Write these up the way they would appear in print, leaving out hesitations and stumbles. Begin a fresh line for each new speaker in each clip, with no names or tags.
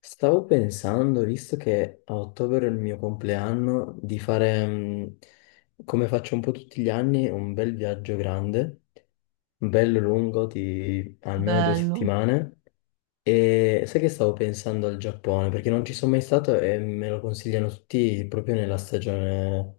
Stavo pensando, visto che a ottobre è il mio compleanno, di fare, come faccio un po' tutti gli anni, un bel viaggio grande, bello lungo, di almeno due
Bello,
settimane. E sai che stavo pensando al Giappone, perché non ci sono mai stato e me lo consigliano tutti proprio nella stagione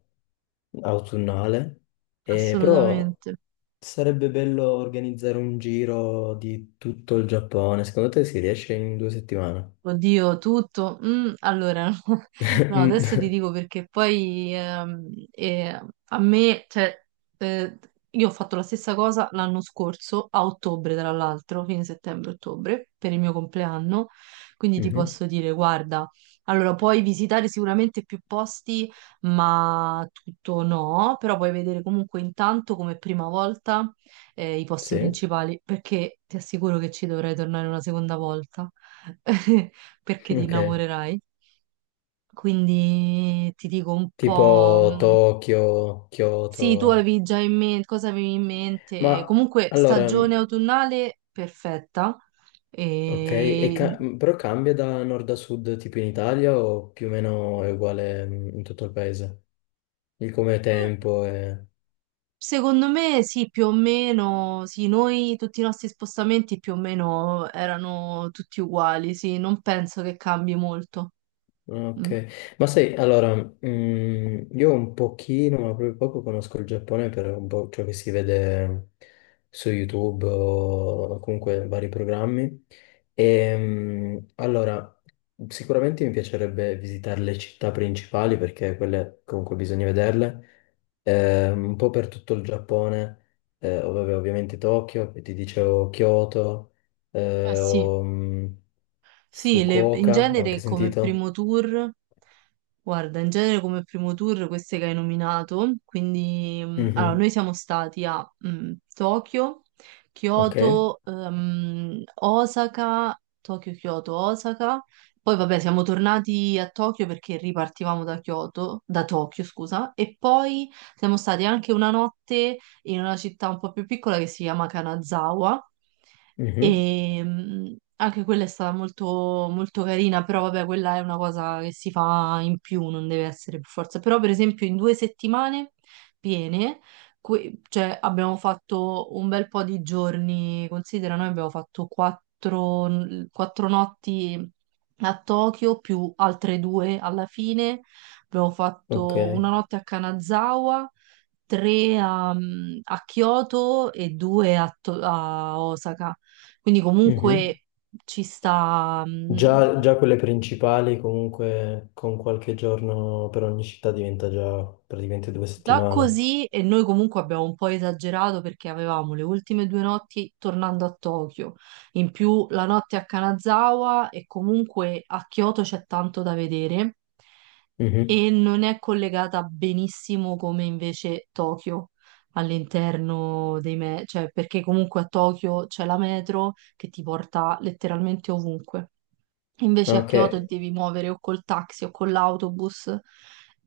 autunnale. E però
assolutamente.
sarebbe bello organizzare un giro di tutto il Giappone. Secondo te si riesce in 2 settimane?
Oddio, tutto. No, adesso ti dico perché poi a me, eh, io ho fatto la stessa cosa l'anno scorso, a ottobre tra l'altro, fine settembre-ottobre, per il mio compleanno, quindi ti
Mhm.
posso dire, guarda, allora puoi visitare sicuramente più posti, ma tutto no, però puoi vedere comunque intanto come prima volta i posti
Sì.
principali, perché ti assicuro che ci dovrei tornare una seconda volta. Perché ti
Ok,
innamorerai. Quindi ti dico un
tipo
po',
Tokyo, Kyoto.
sì, tu avevi già in mente, cosa avevi in mente?
Ma
Comunque,
allora,
stagione autunnale perfetta.
ok,
E... mm,
però cambia da nord a sud tipo in Italia o più o meno è uguale in tutto il paese? Il come tempo e...
Secondo me sì, più o meno, sì, noi tutti i nostri spostamenti più o meno erano tutti uguali, sì, non penso che cambi molto. Mm.
Ok, ma sai, allora, io un pochino, ma proprio poco conosco il Giappone per un po' ciò che si vede su YouTube o comunque vari programmi. E, allora, sicuramente mi piacerebbe visitare le città principali perché quelle comunque bisogna vederle. Un po' per tutto il Giappone, vabbè, ovviamente Tokyo, poi ti dicevo Kyoto,
Eh
eh,
sì.
o, mm,
Sì, in
Fukuoka, ho anche
genere come
sentito.
primo tour, guarda, in genere come primo tour queste che hai nominato, quindi noi
Mhm.
siamo stati a Tokyo,
Ok,
Kyoto, Osaka, Tokyo, Kyoto, Osaka, poi vabbè siamo tornati a Tokyo perché ripartivamo da Kyoto, da Tokyo scusa, e poi siamo stati anche una notte in una città un po' più piccola che si chiama Kanazawa.
mhm,
E anche quella è stata molto, molto carina, però vabbè, quella è una cosa che si fa in più, non deve essere per forza. Però, per esempio, in 2 settimane piene, cioè, abbiamo fatto un bel po' di giorni, considera, noi abbiamo fatto 4, 4 notti a Tokyo, più altre 2 alla fine. Abbiamo
ok,
fatto una notte a Kanazawa, tre a, a Kyoto e due a a Osaka. Quindi
mhm.
comunque ci sta
Già, già quelle principali comunque con qualche giorno per ogni città diventa già praticamente due
già
settimane.
così e noi comunque abbiamo un po' esagerato perché avevamo le ultime 2 notti tornando a Tokyo, in più la notte a Kanazawa e comunque a Kyoto c'è tanto da vedere
Mhm.
e non è collegata benissimo come invece Tokyo all'interno cioè perché comunque a Tokyo c'è la metro che ti porta letteralmente ovunque. Invece a
Ok,
Kyoto devi muovere o col taxi o con l'autobus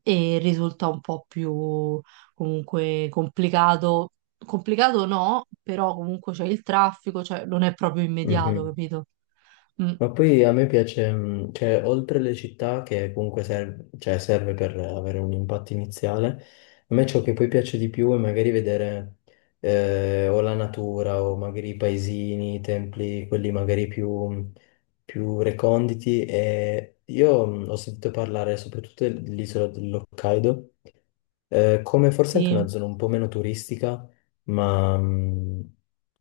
e risulta un po' più comunque complicato. Complicato no, però comunque c'è il traffico, cioè non è proprio immediato,
mhm.
capito? Mm,
Ma poi a me piace, cioè, oltre le città, che comunque serve, cioè, serve per avere un impatto iniziale, a me ciò che poi piace di più è magari vedere o la natura o magari i paesini, i templi, quelli magari più, più reconditi. E io ho sentito parlare soprattutto dell'isola dell'Hokkaido, come forse anche
sì.
una zona un po' meno turistica, ma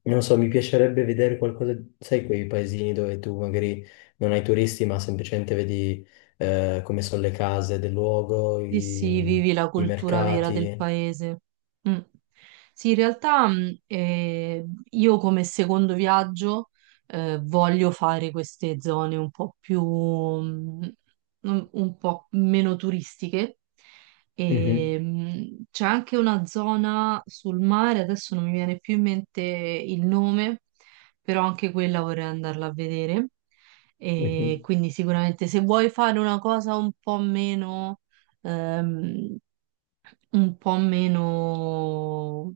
non so, mi piacerebbe vedere qualcosa, sai, quei paesini dove tu magari non hai turisti, ma semplicemente vedi come sono le case del luogo,
Sì,
i,
sì, vivi la
i
cultura vera del
mercati.
paese. Mm. Sì, in realtà io come secondo viaggio voglio fare queste zone un po' più, un po' meno turistiche. E,
Mhm,
c'è anche una zona sul mare, adesso non mi viene più in mente il nome, però anche quella vorrei andarla a vedere. E
mhm.
quindi sicuramente se vuoi fare una cosa Ehm, un po' meno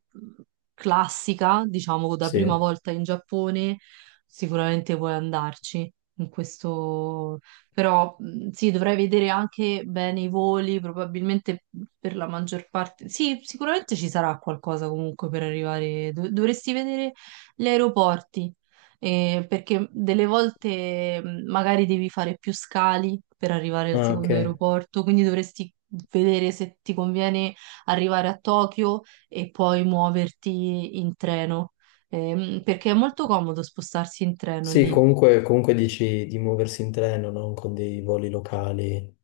classica, diciamo, da prima
Sì,
volta in Giappone, sicuramente puoi andarci. In questo... Però sì, dovrei vedere anche bene i voli, probabilmente per la maggior parte. Sì, sicuramente ci sarà qualcosa comunque per arrivare. Dovresti vedere gli aeroporti, perché delle volte magari devi fare più scali per arrivare al
ah,
secondo
ok.
aeroporto, quindi dovresti vedere se ti conviene arrivare a Tokyo e poi muoverti in treno, perché è molto comodo spostarsi in treno
Sì,
lì.
comunque, comunque dici di muoversi in treno, non con dei voli locali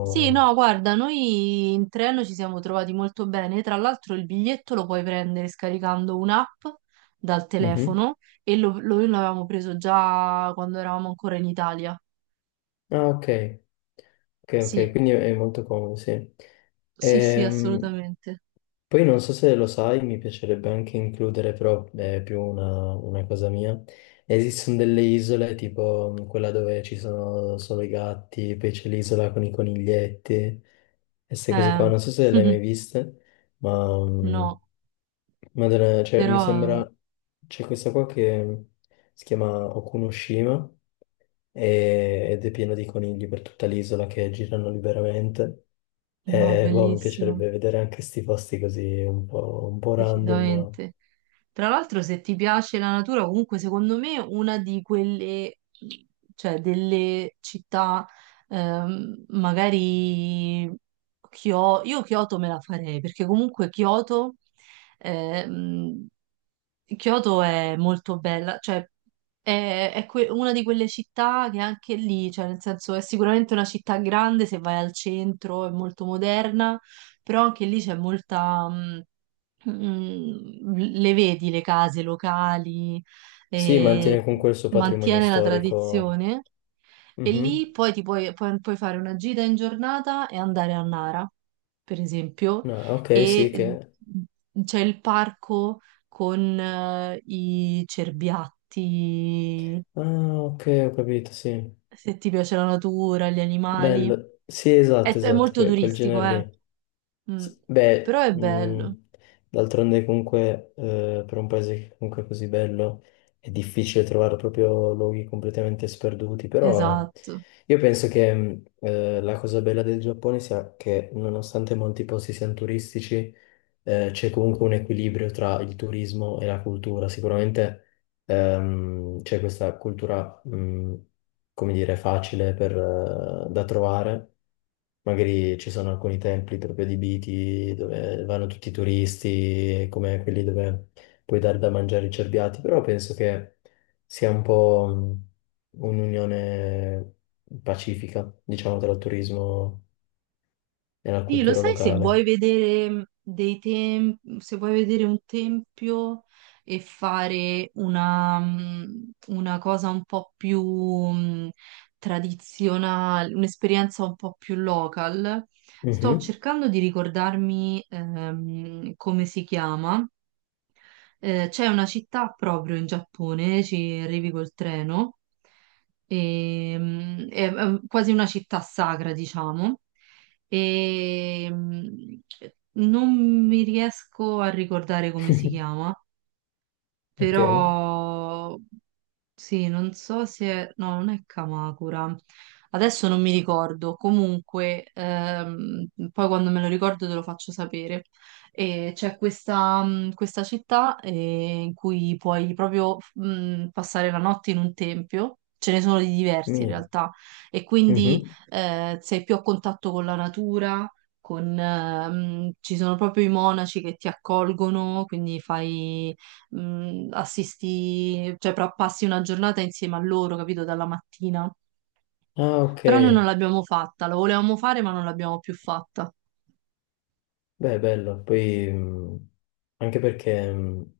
Sì, no, guarda, noi in treno ci siamo trovati molto bene. Tra l'altro il biglietto lo puoi prendere scaricando un'app dal
Mhm.
telefono e noi l'avevamo preso già quando eravamo ancora in Italia.
Ah, ok. Ok, ok,
Sì,
quindi è molto comodo, sì.
sì, sì,
Ehm,
assolutamente.
poi non so se lo sai, mi piacerebbe anche includere, però è più una cosa mia. Esistono delle isole, tipo quella dove ci sono solo i gatti, poi c'è l'isola con i coniglietti, e queste cose qua.
Eh,
Non so se le hai mai viste, ma
no,
madonna, cioè, mi
però
sembra... C'è questa qua che si chiama Okunoshima, ed è pieno di conigli per tutta l'isola che girano liberamente.
no,
E boh, mi
bellissimo.
piacerebbe vedere anche sti posti così un po' random.
Decisamente. Tra l'altro, se ti piace la natura, comunque secondo me una di quelle, cioè delle città, magari io Kyoto me la farei, perché comunque Kyoto, ehm, Kyoto è molto bella, cioè è, una di quelle città che anche lì, cioè nel senso è sicuramente una città grande se vai al centro, è molto moderna, però anche lì c'è molta, mh, le vedi le case locali,
Sì, mantiene
e
comunque il suo patrimonio
mantiene la
storico.
tradizione, e lì
Mhm.
poi ti puoi, puoi fare una gita in giornata e andare a Nara, per esempio,
No, ok, sì,
e
che...
c'è il parco con i cerbiatti,
Ah, ok, ho capito, sì.
se ti piace la natura, gli animali.
Bello. Sì, esatto,
È
esatto,
molto
quel
turistico,
genere
eh.
lì.
Mm.
Sì,
Però
beh,
è bello,
d'altronde comunque per un paese che comunque è così bello è difficile trovare proprio luoghi completamente sperduti, però
esatto.
io penso che la cosa bella del Giappone sia che nonostante molti posti siano turistici, c'è comunque un equilibrio tra il turismo e la cultura. Sicuramente c'è questa cultura, come dire, facile per, da trovare. Magari ci sono alcuni templi proprio adibiti dove vanno tutti i turisti, come quelli dove puoi dare da mangiare i cerbiati, però penso che sia un po' un'unione pacifica, diciamo, tra il turismo e la
Sì, lo
cultura
sai se vuoi
locale.
vedere se vuoi vedere un tempio e fare una, una cosa un po' più tradizionale, un'esperienza un po' più local, sto
Mhm.
cercando di ricordarmi come si chiama. C'è una città proprio in Giappone, ci arrivi col treno, e, è quasi una città sacra, diciamo, e non mi riesco a ricordare come si chiama,
Ok.
però sì, non so se... No, non è Kamakura. Adesso non mi ricordo. Comunque, poi quando me lo ricordo te lo faccio sapere. E c'è questa, questa città in cui puoi proprio passare la notte in un tempio. Ce ne sono di diversi in
Mi.
realtà. E quindi
Mhm.
sei più a contatto con la natura. Con, ci sono proprio i monaci che ti accolgono, quindi fai passi una giornata insieme a loro, capito, dalla mattina.
Ah, ok.
Però noi non l'abbiamo fatta, lo volevamo fare ma non l'abbiamo più fatta.
Beh, bello. Poi, anche perché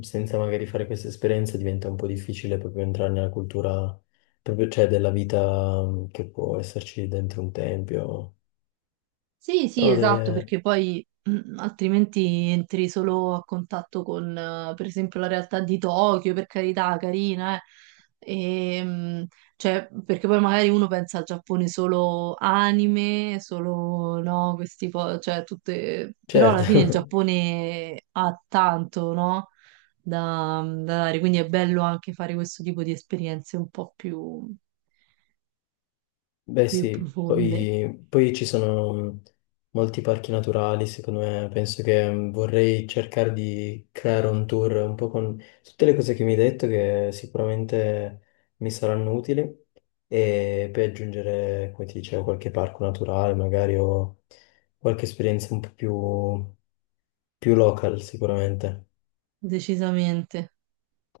senza magari fare queste esperienze diventa un po' difficile proprio entrare nella cultura, proprio, cioè, della vita che può esserci dentro un tempio.
Sì, sì,
No,
esatto,
deve...
perché poi altrimenti entri solo a contatto con, per esempio, la realtà di Tokyo, per carità, carina, eh. E, cioè, perché poi magari uno pensa al Giappone solo anime, solo no, cioè tutte... Però alla fine il
Certo,
Giappone ha tanto, no? Da, da dare, quindi è bello anche fare questo tipo di esperienze un po' più,
Beh
più
sì,
profonde,
poi, poi ci sono molti parchi naturali, secondo me, penso che vorrei cercare di creare un tour un po' con tutte le cose che mi hai detto che sicuramente mi saranno utili e poi aggiungere, come ti dicevo, qualche parco naturale, magari o qualche esperienza un po' più, più local sicuramente.
decisamente.